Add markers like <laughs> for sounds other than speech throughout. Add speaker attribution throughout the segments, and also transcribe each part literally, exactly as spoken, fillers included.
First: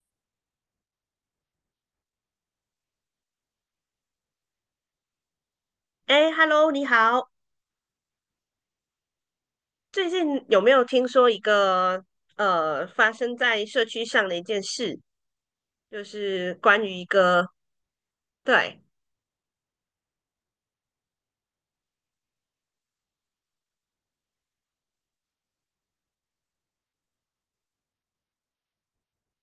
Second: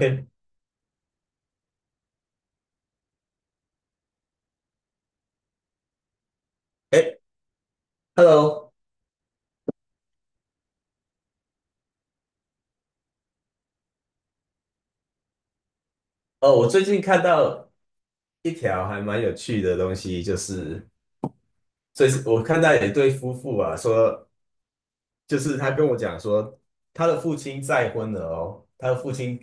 Speaker 1: <laughs> 哎
Speaker 2: 哎，Hello，你好。
Speaker 1: ，Hello，
Speaker 2: 最近有没有听说一个呃发生在社区上的一件事？就
Speaker 1: 哦，
Speaker 2: 是
Speaker 1: 我
Speaker 2: 关
Speaker 1: 最
Speaker 2: 于
Speaker 1: 近
Speaker 2: 一
Speaker 1: 看
Speaker 2: 个
Speaker 1: 到一
Speaker 2: 对
Speaker 1: 条还蛮有趣的东西，就是最我看到有一对夫妇啊，说就是他跟我讲说，他的父亲再婚了哦，他的父亲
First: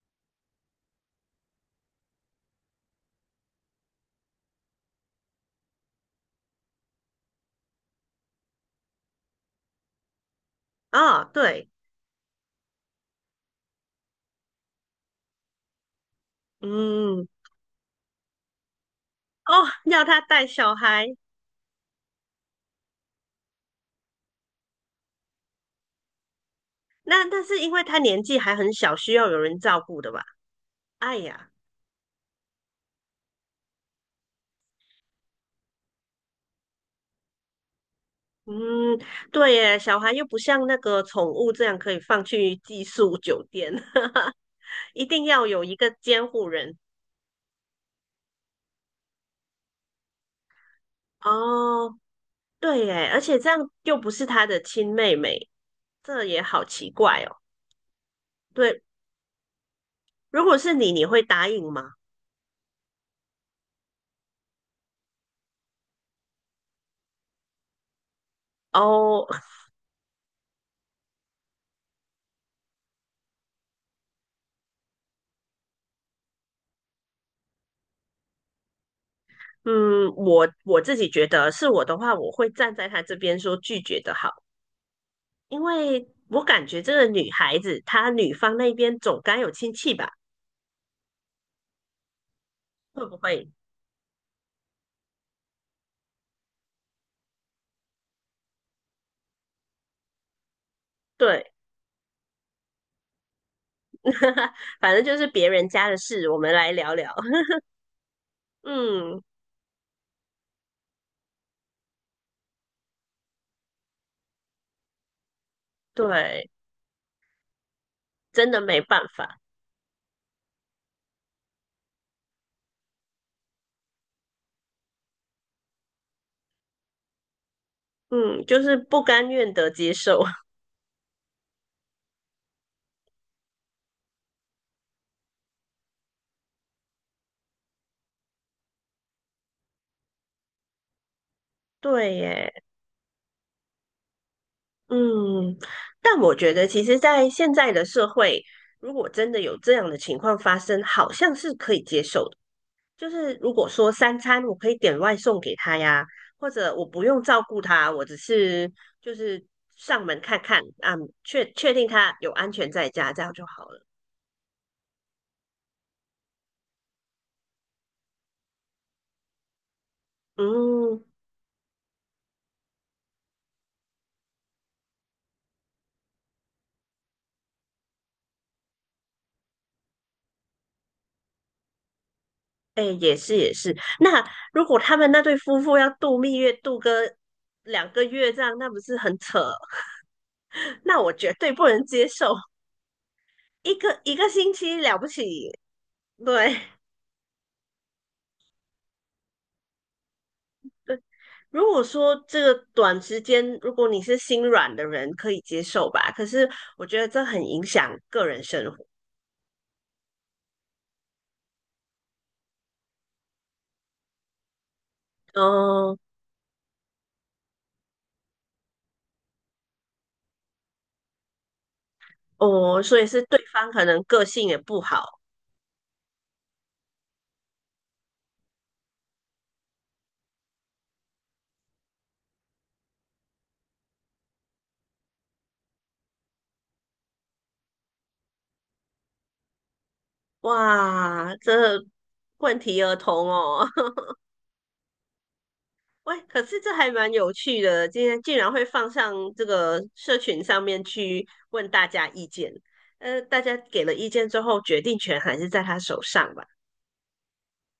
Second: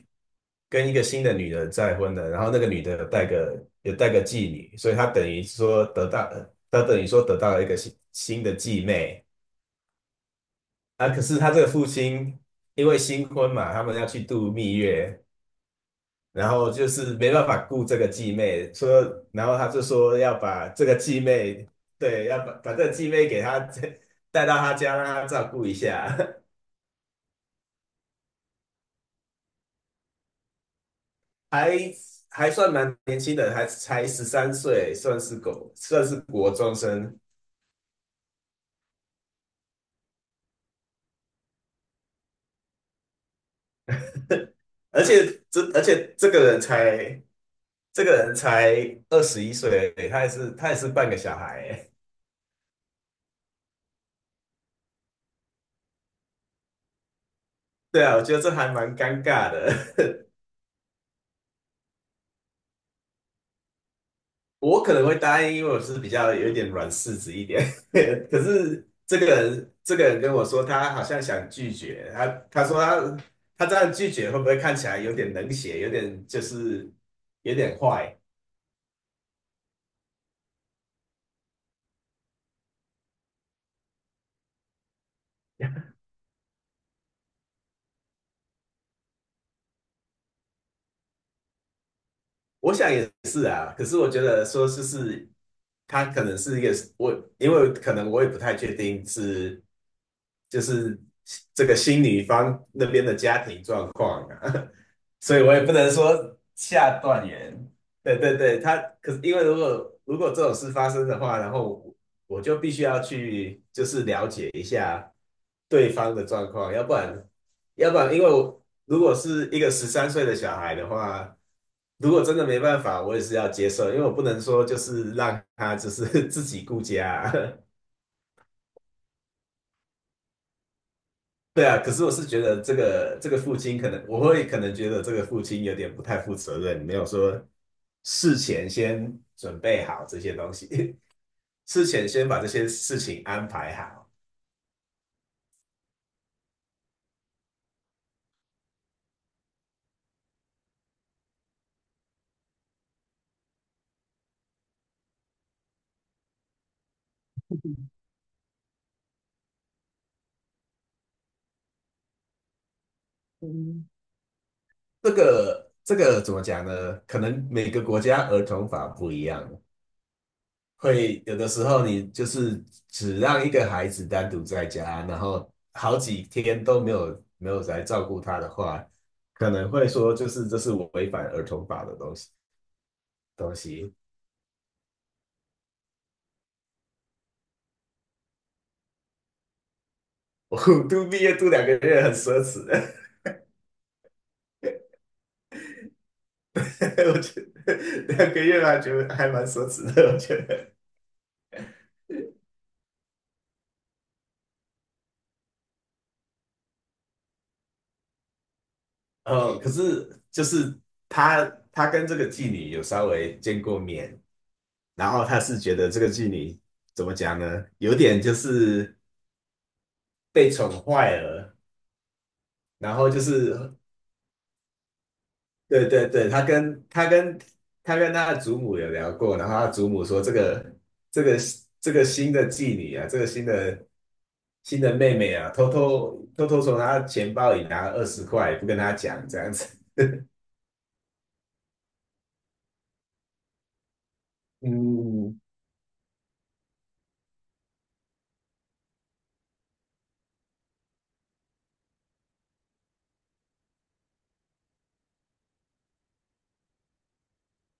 Speaker 1: 跟一个新的女人再婚了，然后那个女的有带个有带个继女，所以他等于说得到，他等于说得到了一个新新的继妹啊。可
Speaker 2: 啊、
Speaker 1: 是他这个
Speaker 2: 对。
Speaker 1: 父亲因为新婚嘛，他们要去度蜜月，然后就是
Speaker 2: 嗯。
Speaker 1: 没办法顾这个继妹，说，然
Speaker 2: 哦，
Speaker 1: 后他就
Speaker 2: 要
Speaker 1: 说
Speaker 2: 他
Speaker 1: 要
Speaker 2: 带
Speaker 1: 把
Speaker 2: 小
Speaker 1: 这个
Speaker 2: 孩。
Speaker 1: 继妹，对，要把把这个继妹给他 <laughs> 带到他家，让他照顾一下。
Speaker 2: 那但是因为他年纪还很小，需要有人照顾的吧？哎
Speaker 1: <laughs>
Speaker 2: 呀。
Speaker 1: 还还算蛮年轻的，还才十三岁，算是狗，算是国中生。
Speaker 2: 嗯。对耶，小孩又不像那个宠物这样可以放去寄宿酒店，<laughs>
Speaker 1: <laughs> 而
Speaker 2: 一定
Speaker 1: 且
Speaker 2: 要
Speaker 1: 这
Speaker 2: 有一
Speaker 1: 而
Speaker 2: 个
Speaker 1: 且
Speaker 2: 监
Speaker 1: 这个
Speaker 2: 护
Speaker 1: 人
Speaker 2: 人。
Speaker 1: 才这个人才二十一岁而已，他也是他也是半个小孩。
Speaker 2: 哦，对耶，而且这样又不是他的亲妹妹，这也好奇怪哦。
Speaker 1: <laughs> 对啊，我觉得这还
Speaker 2: 对。
Speaker 1: 蛮尴尬的。<laughs>
Speaker 2: 如果是你，你会答应吗？
Speaker 1: 我可能会答应，因为我是比较有一点软柿子一点。<laughs> 可是这个
Speaker 2: 哦。
Speaker 1: 人，这个人跟我说，他好像想拒绝。他他说他他这样拒绝，会不会看起来有点冷血，有点就是有点坏？
Speaker 2: 嗯，我我自己觉得是我的话，我会站在他这边说拒绝的好，因为我感觉这个女孩子她女方那边总该有亲戚吧？
Speaker 1: 我想
Speaker 2: 会
Speaker 1: 也
Speaker 2: 不
Speaker 1: 是
Speaker 2: 会？
Speaker 1: 啊。可是我觉得说，就是他可能是一个我，因为可能我也不太确定是。就是
Speaker 2: 对。
Speaker 1: 这个新女方那边的家庭状况
Speaker 2: <laughs>
Speaker 1: 啊，
Speaker 2: 反正就
Speaker 1: <laughs>
Speaker 2: 是
Speaker 1: 所以
Speaker 2: 别
Speaker 1: 我也
Speaker 2: 人
Speaker 1: 不
Speaker 2: 家
Speaker 1: 能
Speaker 2: 的事，我
Speaker 1: 说
Speaker 2: 们来聊
Speaker 1: 下
Speaker 2: 聊。
Speaker 1: 断
Speaker 2: <laughs>
Speaker 1: 言。对对对，他可是
Speaker 2: 嗯。
Speaker 1: 因为如果如果这种事发生的话，然后我我就必须要去就是了解一下对方的状
Speaker 2: 对，
Speaker 1: 况，要不然要不然因为
Speaker 2: 真的
Speaker 1: 我
Speaker 2: 没
Speaker 1: 如
Speaker 2: 办
Speaker 1: 果
Speaker 2: 法。
Speaker 1: 是一个十三岁的小孩的话，如果真的没办法，我也是要接受，因为我不能说就是让他就是 <laughs> 自己顾家啊。
Speaker 2: 嗯，就是不甘愿的接受。
Speaker 1: 对啊，可是我是觉得这个这个父亲可能，我会可能觉得这个父亲有点不太负责任，没有说事前先准备好这些东西，<laughs>
Speaker 2: <laughs>
Speaker 1: 事前
Speaker 2: 对
Speaker 1: 先把这
Speaker 2: 耶。
Speaker 1: 些事情安排好。
Speaker 2: 嗯，但我觉得，其实，在现在的社会，如果真的有这样的情况发生，好像是可以接受的。就是如果说三餐我可以点外送给他呀，或者我不用照顾他，我只是就是上门看看啊，确确定他有安全在家，这样就好了。
Speaker 1: 嗯，这个这个怎么讲呢？可能每个国家儿童法不一样，
Speaker 2: 嗯。
Speaker 1: 会有的时候你就是只让一个孩子单独在家，然后好几天都没有没有来照顾他的话，可能会说就是这是违反儿童法的东西。
Speaker 2: 哎，也是也
Speaker 1: 东
Speaker 2: 是。
Speaker 1: 西。
Speaker 2: 那如果他们那对夫妇要度蜜月，度个两个月这样，那不是很扯？
Speaker 1: <laughs> 我
Speaker 2: <laughs> 那
Speaker 1: 读
Speaker 2: 我
Speaker 1: 毕
Speaker 2: 绝
Speaker 1: 业读
Speaker 2: 对
Speaker 1: 两
Speaker 2: 不
Speaker 1: 个
Speaker 2: 能
Speaker 1: 月
Speaker 2: 接
Speaker 1: 很
Speaker 2: 受。
Speaker 1: 奢侈的。
Speaker 2: 一个一个星期了不起。对。
Speaker 1: <laughs> 我觉得两个月还觉得还蛮奢侈的，我觉
Speaker 2: <laughs>
Speaker 1: 得。
Speaker 2: 对。如果说这个短时间，如果你是心软的人，可以接受吧。可是我觉得这很影响个人生活。
Speaker 1: <laughs> 哦，可是就是他他跟这个妓女有稍微见过面，然后他是觉得
Speaker 2: 哦。
Speaker 1: 这个妓女怎么讲呢？有点就是被宠坏了，
Speaker 2: 哦，
Speaker 1: 然
Speaker 2: 所以
Speaker 1: 后就
Speaker 2: 是对方
Speaker 1: 是
Speaker 2: 可能个性也不好。
Speaker 1: 对对对，他跟他跟他跟他的祖母有聊过，然后他祖母说这个这个这个新的妓女啊，这个新的新的妹妹啊，偷偷偷偷从她钱包里拿二十块，不跟她讲这样子。
Speaker 2: 哇，这问题儿童哦。<laughs>
Speaker 1: 嗯，
Speaker 2: 喂，可是这还蛮有趣的，今天竟然会放上这个社群上面去问大家意见。呃，大家给了意见之后，决定权还是在他手上吧。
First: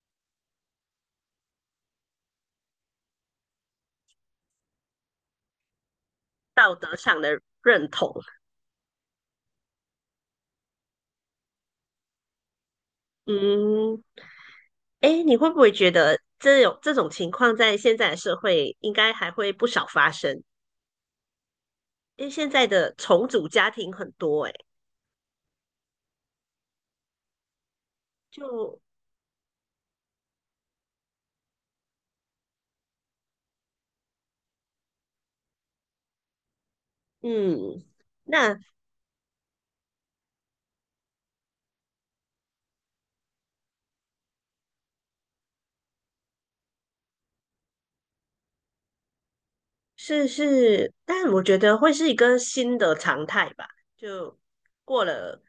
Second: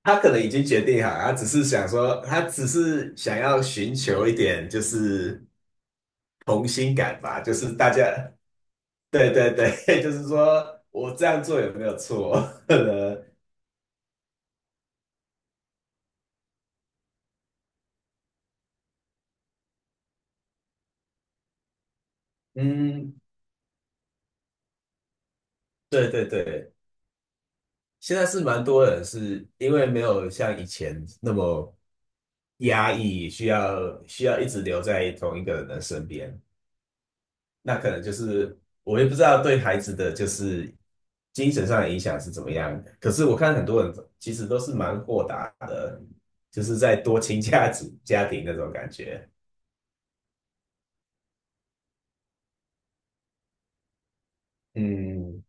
Speaker 1: 她可能已经决定好，她只是想说，她只是想要寻求一点就是同心感吧，就是
Speaker 2: 认
Speaker 1: 大家，
Speaker 2: 同。
Speaker 1: 对对对。<laughs> 就是说我这样做有没有错？<laughs>
Speaker 2: 嗯。哎，你会不会觉得这种这种情况在现在的社会应该还会不少发生？因为现在的
Speaker 1: 嗯，
Speaker 2: 重组家庭很多。哎，
Speaker 1: 对对对，现在是蛮
Speaker 2: 就
Speaker 1: 多人是因为没有像以前那么压抑，需要需要一直留在同一个人的身边。那
Speaker 2: 嗯，
Speaker 1: 可能就是
Speaker 2: 那
Speaker 1: 我也不知道对孩子的就是精神上的影响是怎么样。可是我看很多人其实都是蛮豁达的，就是在多亲家子家庭那种感觉。
Speaker 2: 是是，但我觉得会是一个新的常态吧。就过了，
Speaker 1: 嗯，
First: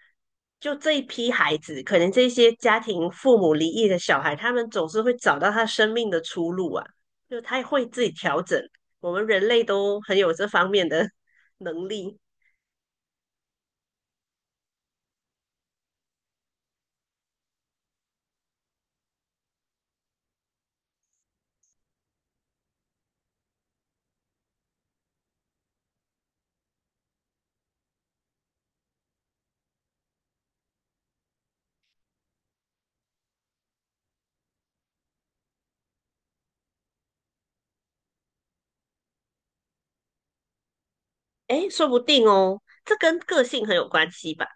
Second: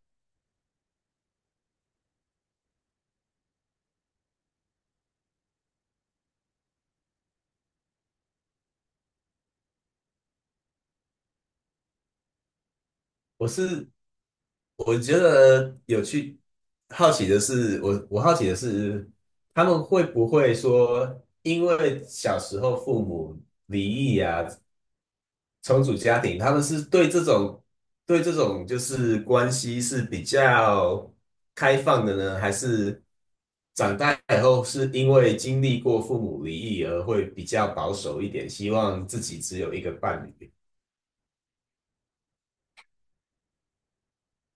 Speaker 2: 就这一批孩子，可能这些家庭父母离异的小孩，他们总是会找到他生命的出路啊，就他会自己调整。我们人类都很有这方面的 <laughs> 能力。
Speaker 1: 我是我觉得有趣，好奇的是，我我好奇的是，他们会不会说，因为小时候父母离异啊，重组家庭，他们是对这种对这种就是关系是比较开放的呢，还是长大以后是因为经历过父母离异而会比较保守一点，希望自己只有一个伴侣？
Speaker 2: 诶，说不定哦，这跟个性很有关系吧，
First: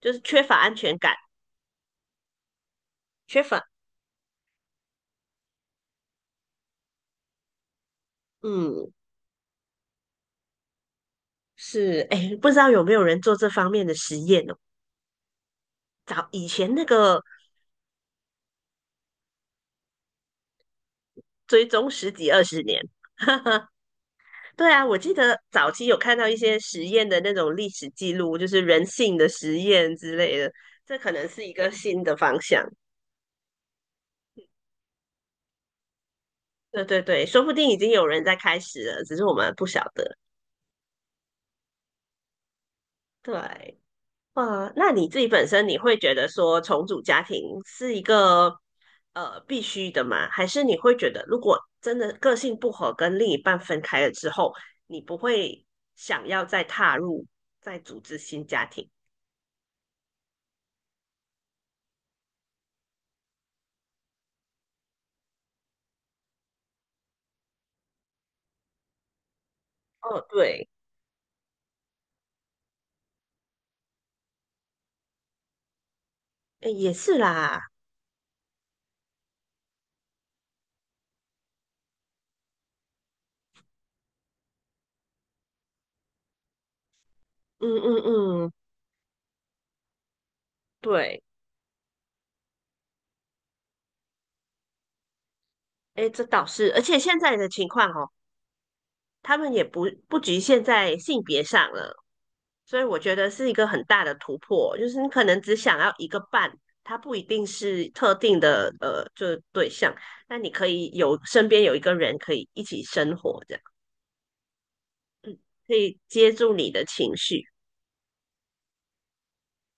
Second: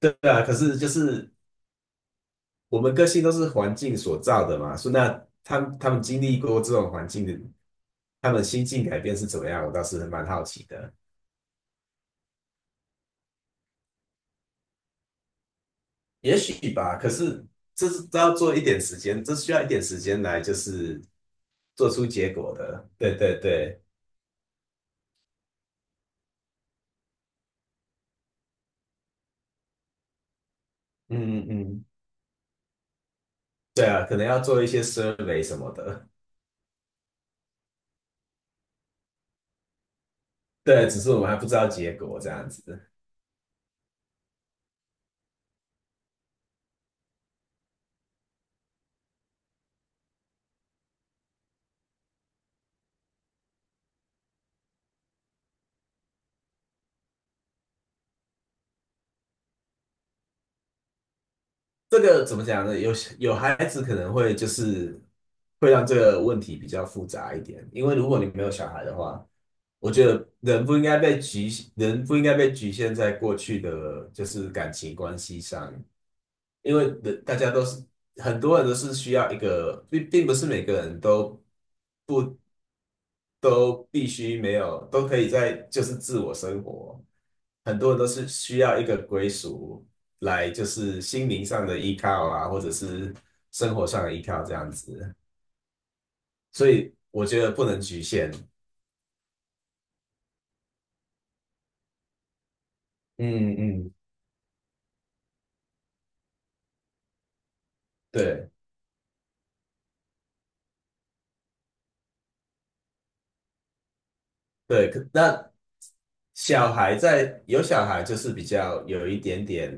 Speaker 2: 就
Speaker 1: 对
Speaker 2: 是缺
Speaker 1: 啊，可
Speaker 2: 乏安
Speaker 1: 是就
Speaker 2: 全感。
Speaker 1: 是我们个性都
Speaker 2: 缺
Speaker 1: 是
Speaker 2: 乏。
Speaker 1: 环境所造的嘛，所以那他们他们经历过这种环境的，他们心境
Speaker 2: 嗯，
Speaker 1: 改变是怎么样？我倒是蛮好奇的。
Speaker 2: 是。诶，不知道有没有人做这方面的实验哦？早
Speaker 1: 也
Speaker 2: 以
Speaker 1: 许
Speaker 2: 前那
Speaker 1: 吧，可
Speaker 2: 个
Speaker 1: 是这是都要做一点时间，这需要一点时间来，就是
Speaker 2: 追
Speaker 1: 做
Speaker 2: 踪
Speaker 1: 出
Speaker 2: 十
Speaker 1: 结
Speaker 2: 几二
Speaker 1: 果
Speaker 2: 十年。
Speaker 1: 的。对对对，
Speaker 2: 对啊，我记得早期有看到一些实验的那种历史记录，就是人性的实验之类的，这可能是
Speaker 1: 嗯嗯
Speaker 2: 一个
Speaker 1: 嗯，
Speaker 2: 新的方向。
Speaker 1: 对啊，可能要做一些 survey 什么的。
Speaker 2: 对对对，说不定已经有人在开始了，只是我们不晓得。
Speaker 1: 对，只是我们还不知道结果这样子。
Speaker 2: 对。哇，那你自己本身你会觉得说重组家庭是一个呃必须的吗？还是你会觉得如果真的个性不合跟另一半分开了之后，你不会想要再踏入再组织新家庭？
Speaker 1: 这个怎么讲呢？有有孩子可能会就是会让这个问题比较复杂一点。因为如果你没有小孩的话，我觉
Speaker 2: 哦，
Speaker 1: 得人
Speaker 2: 对。
Speaker 1: 不应该被局，人不应该被局限在过去的就是感情关系上，
Speaker 2: 诶
Speaker 1: 因为
Speaker 2: 也是
Speaker 1: 人大家
Speaker 2: 啦。
Speaker 1: 都是很多人都是需要一个，并并不是每个人都都必须没有，都可以在就是自我生活。
Speaker 2: 嗯
Speaker 1: 很多人都是
Speaker 2: 嗯嗯。
Speaker 1: 需要一个归属来，就是
Speaker 2: 对。
Speaker 1: 心灵上的依靠啊，或者是生活上的依靠这样子。
Speaker 2: 哎，这倒
Speaker 1: 所
Speaker 2: 是，而
Speaker 1: 以
Speaker 2: 且现
Speaker 1: 我
Speaker 2: 在
Speaker 1: 觉
Speaker 2: 的
Speaker 1: 得不
Speaker 2: 情
Speaker 1: 能
Speaker 2: 况
Speaker 1: 局
Speaker 2: 哦，
Speaker 1: 限。
Speaker 2: 他们也不不局限在性别上了，所以我觉得是一
Speaker 1: 嗯
Speaker 2: 个很
Speaker 1: 嗯，
Speaker 2: 大的突破，就是你可能只想要一个伴，他不一定是特定
Speaker 1: 对。
Speaker 2: 的呃，就是对象，但你可以有身边有一个人可以一起生活，这样。
Speaker 1: 对，可
Speaker 2: 嗯，
Speaker 1: 那
Speaker 2: 可以接住你
Speaker 1: 小
Speaker 2: 的
Speaker 1: 孩
Speaker 2: 情
Speaker 1: 在
Speaker 2: 绪、
Speaker 1: 有小孩就是比较有一点点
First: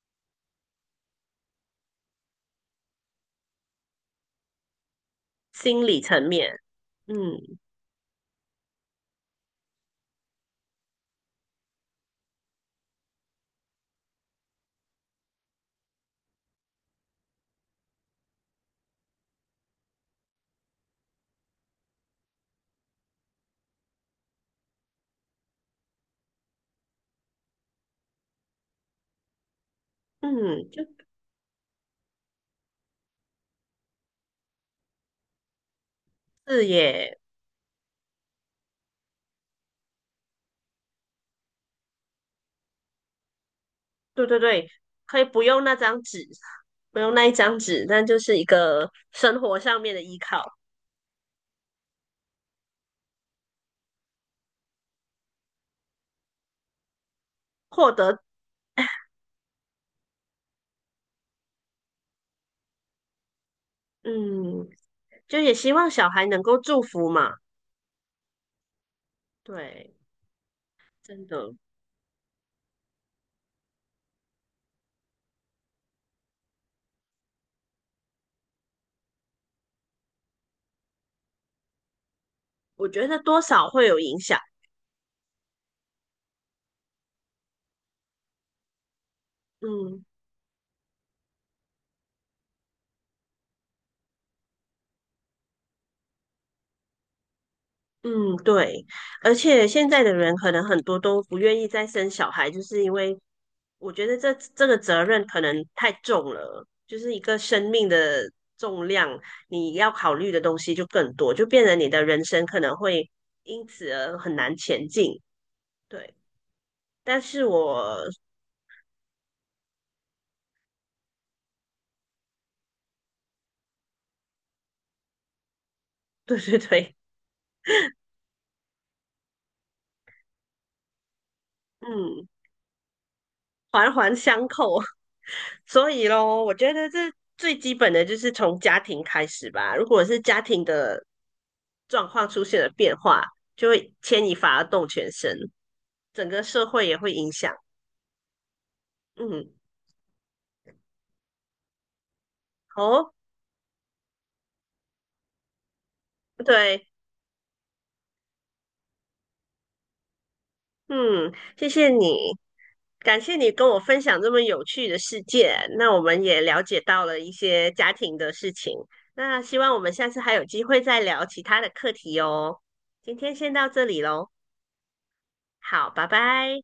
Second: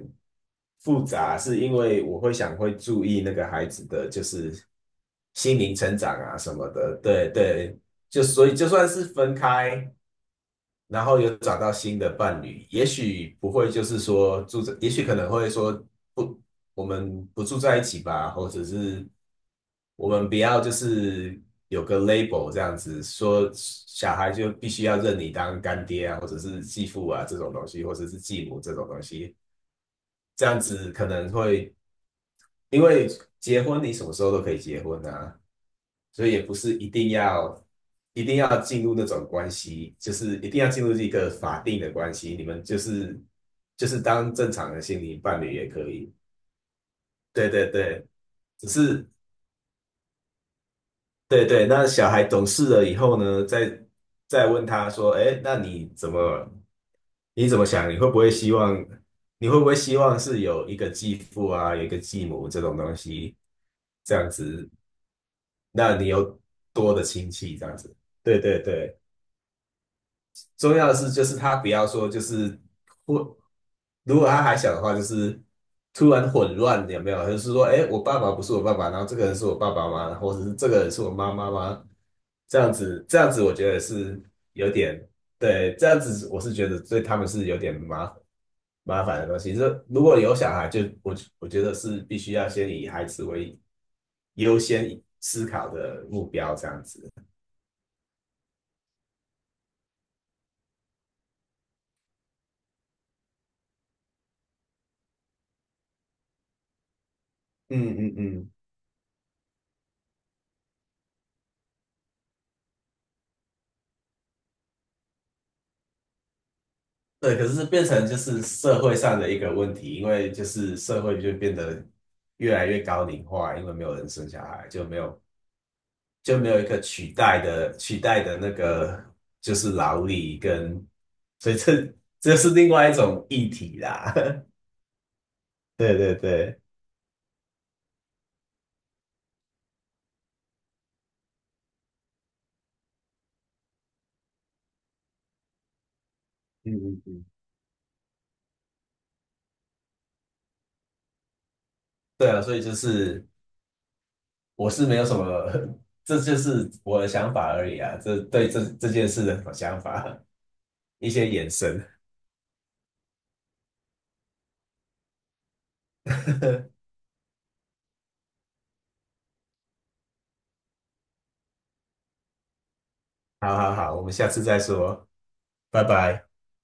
Speaker 1: 复杂，是因为我会想会注意那个孩子的就是心灵
Speaker 2: 心
Speaker 1: 成
Speaker 2: 理
Speaker 1: 长
Speaker 2: 层
Speaker 1: 啊什
Speaker 2: 面。
Speaker 1: 么的，对
Speaker 2: 嗯
Speaker 1: 对，就所以就算是分开，然后有找到新的伴侣，也许不会就是说住在，也许可能会说不，我们不住在一起吧，或者是我们不要就是有个 label 这样子，说小孩就必须要认你当干爹啊，或者是继父啊这种东西，或者是继母这种东西，这样
Speaker 2: 嗯。就
Speaker 1: 子可能会，因为结婚你什么时候都可以结婚啊，所以也不
Speaker 2: 是
Speaker 1: 是一定
Speaker 2: 耶。
Speaker 1: 要一定要进入那种关系，就是一定要进入一个法定的关系，你们就是就是
Speaker 2: 对
Speaker 1: 当
Speaker 2: 对
Speaker 1: 正
Speaker 2: 对，
Speaker 1: 常的心
Speaker 2: 可
Speaker 1: 灵
Speaker 2: 以
Speaker 1: 伴
Speaker 2: 不
Speaker 1: 侣
Speaker 2: 用
Speaker 1: 也
Speaker 2: 那
Speaker 1: 可
Speaker 2: 张
Speaker 1: 以。
Speaker 2: 纸，不用那一
Speaker 1: 对
Speaker 2: 张
Speaker 1: 对
Speaker 2: 纸，但
Speaker 1: 对，
Speaker 2: 就是一
Speaker 1: 只
Speaker 2: 个
Speaker 1: 是
Speaker 2: 生活上面的依靠。
Speaker 1: 对对，那小孩懂事了以后呢，再再问他说，哎，那你怎么你怎么想？
Speaker 2: 获
Speaker 1: 你会不
Speaker 2: 得。
Speaker 1: 会希望你会不会希望是有一个继父啊，有一个继母这种东西，这样
Speaker 2: 嗯，
Speaker 1: 子，
Speaker 2: 就也希望
Speaker 1: 那
Speaker 2: 小
Speaker 1: 你
Speaker 2: 孩
Speaker 1: 有
Speaker 2: 能够祝
Speaker 1: 多的
Speaker 2: 福
Speaker 1: 亲
Speaker 2: 嘛。
Speaker 1: 戚这样子？对对对。
Speaker 2: 对，
Speaker 1: 重要的是，就
Speaker 2: 真
Speaker 1: 是
Speaker 2: 的。
Speaker 1: 他不要说就是混，如果他还小的话，就是突然混乱，有没有？就是说，哎，我爸爸不是我爸爸，然后这个人是我爸爸吗？或者是这个人是我妈妈吗？这样
Speaker 2: 我
Speaker 1: 子，
Speaker 2: 觉得
Speaker 1: 这样
Speaker 2: 多
Speaker 1: 子，我
Speaker 2: 少
Speaker 1: 觉得
Speaker 2: 会有影
Speaker 1: 是
Speaker 2: 响。
Speaker 1: 有点，对，这样子我是觉得对他们是有点麻烦麻烦的东西。这如
Speaker 2: 嗯
Speaker 1: 果有小孩就，我我觉得是必须要先以孩子为优先思考的目标，这样子。
Speaker 2: 嗯。对，而且现在的人可能很多都不愿意再生小孩，就是因为我觉得这这个责任可能太重了，就是一个生命
Speaker 1: 嗯嗯
Speaker 2: 的
Speaker 1: 嗯。
Speaker 2: 重量，你要考虑的东西就更多，就变得你的人生可能会因此而很难前进。对，但
Speaker 1: 对，
Speaker 2: 是
Speaker 1: 可是变
Speaker 2: 我
Speaker 1: 成就是社会上的一个问题，因为就是社会就变得越来越高龄化，因为没有人生小孩，就没有
Speaker 2: <laughs> 对
Speaker 1: 就没
Speaker 2: 对
Speaker 1: 有一个
Speaker 2: 对。
Speaker 1: 取代的取代的那个就是劳力跟，所以这
Speaker 2: 嗯。
Speaker 1: 这是另外一种议题
Speaker 2: 缓
Speaker 1: 啦。
Speaker 2: 缓
Speaker 1: <laughs>
Speaker 2: 所
Speaker 1: 对
Speaker 2: 以
Speaker 1: 对
Speaker 2: 咯，我
Speaker 1: 对，
Speaker 2: 觉得这最基本的就是从家庭开始吧。如果是家庭的状况出现了变化，就会牵一发而动全身，整个社
Speaker 1: 嗯
Speaker 2: 会也
Speaker 1: 嗯
Speaker 2: 会
Speaker 1: 嗯。
Speaker 2: 影响。嗯。
Speaker 1: 对啊，所以就
Speaker 2: 哦，
Speaker 1: 是我是没有什么，<laughs> 这就是
Speaker 2: 对。
Speaker 1: 我的想法而已啊，这对这这件事的想法，一些
Speaker 2: 嗯，
Speaker 1: 延
Speaker 2: 谢
Speaker 1: 伸。
Speaker 2: 谢你，感谢你跟我分享这么有趣的世界。那我们也了解
Speaker 1: <laughs>
Speaker 2: 到了一些家庭的事情。那希望我们下次还有机会再聊其他的课题哦。今天先
Speaker 1: 好
Speaker 2: 到
Speaker 1: 好
Speaker 2: 这
Speaker 1: 好，
Speaker 2: 里
Speaker 1: 我们下
Speaker 2: 喽，
Speaker 1: 次再说。拜
Speaker 2: 好，拜
Speaker 1: 拜。
Speaker 2: 拜。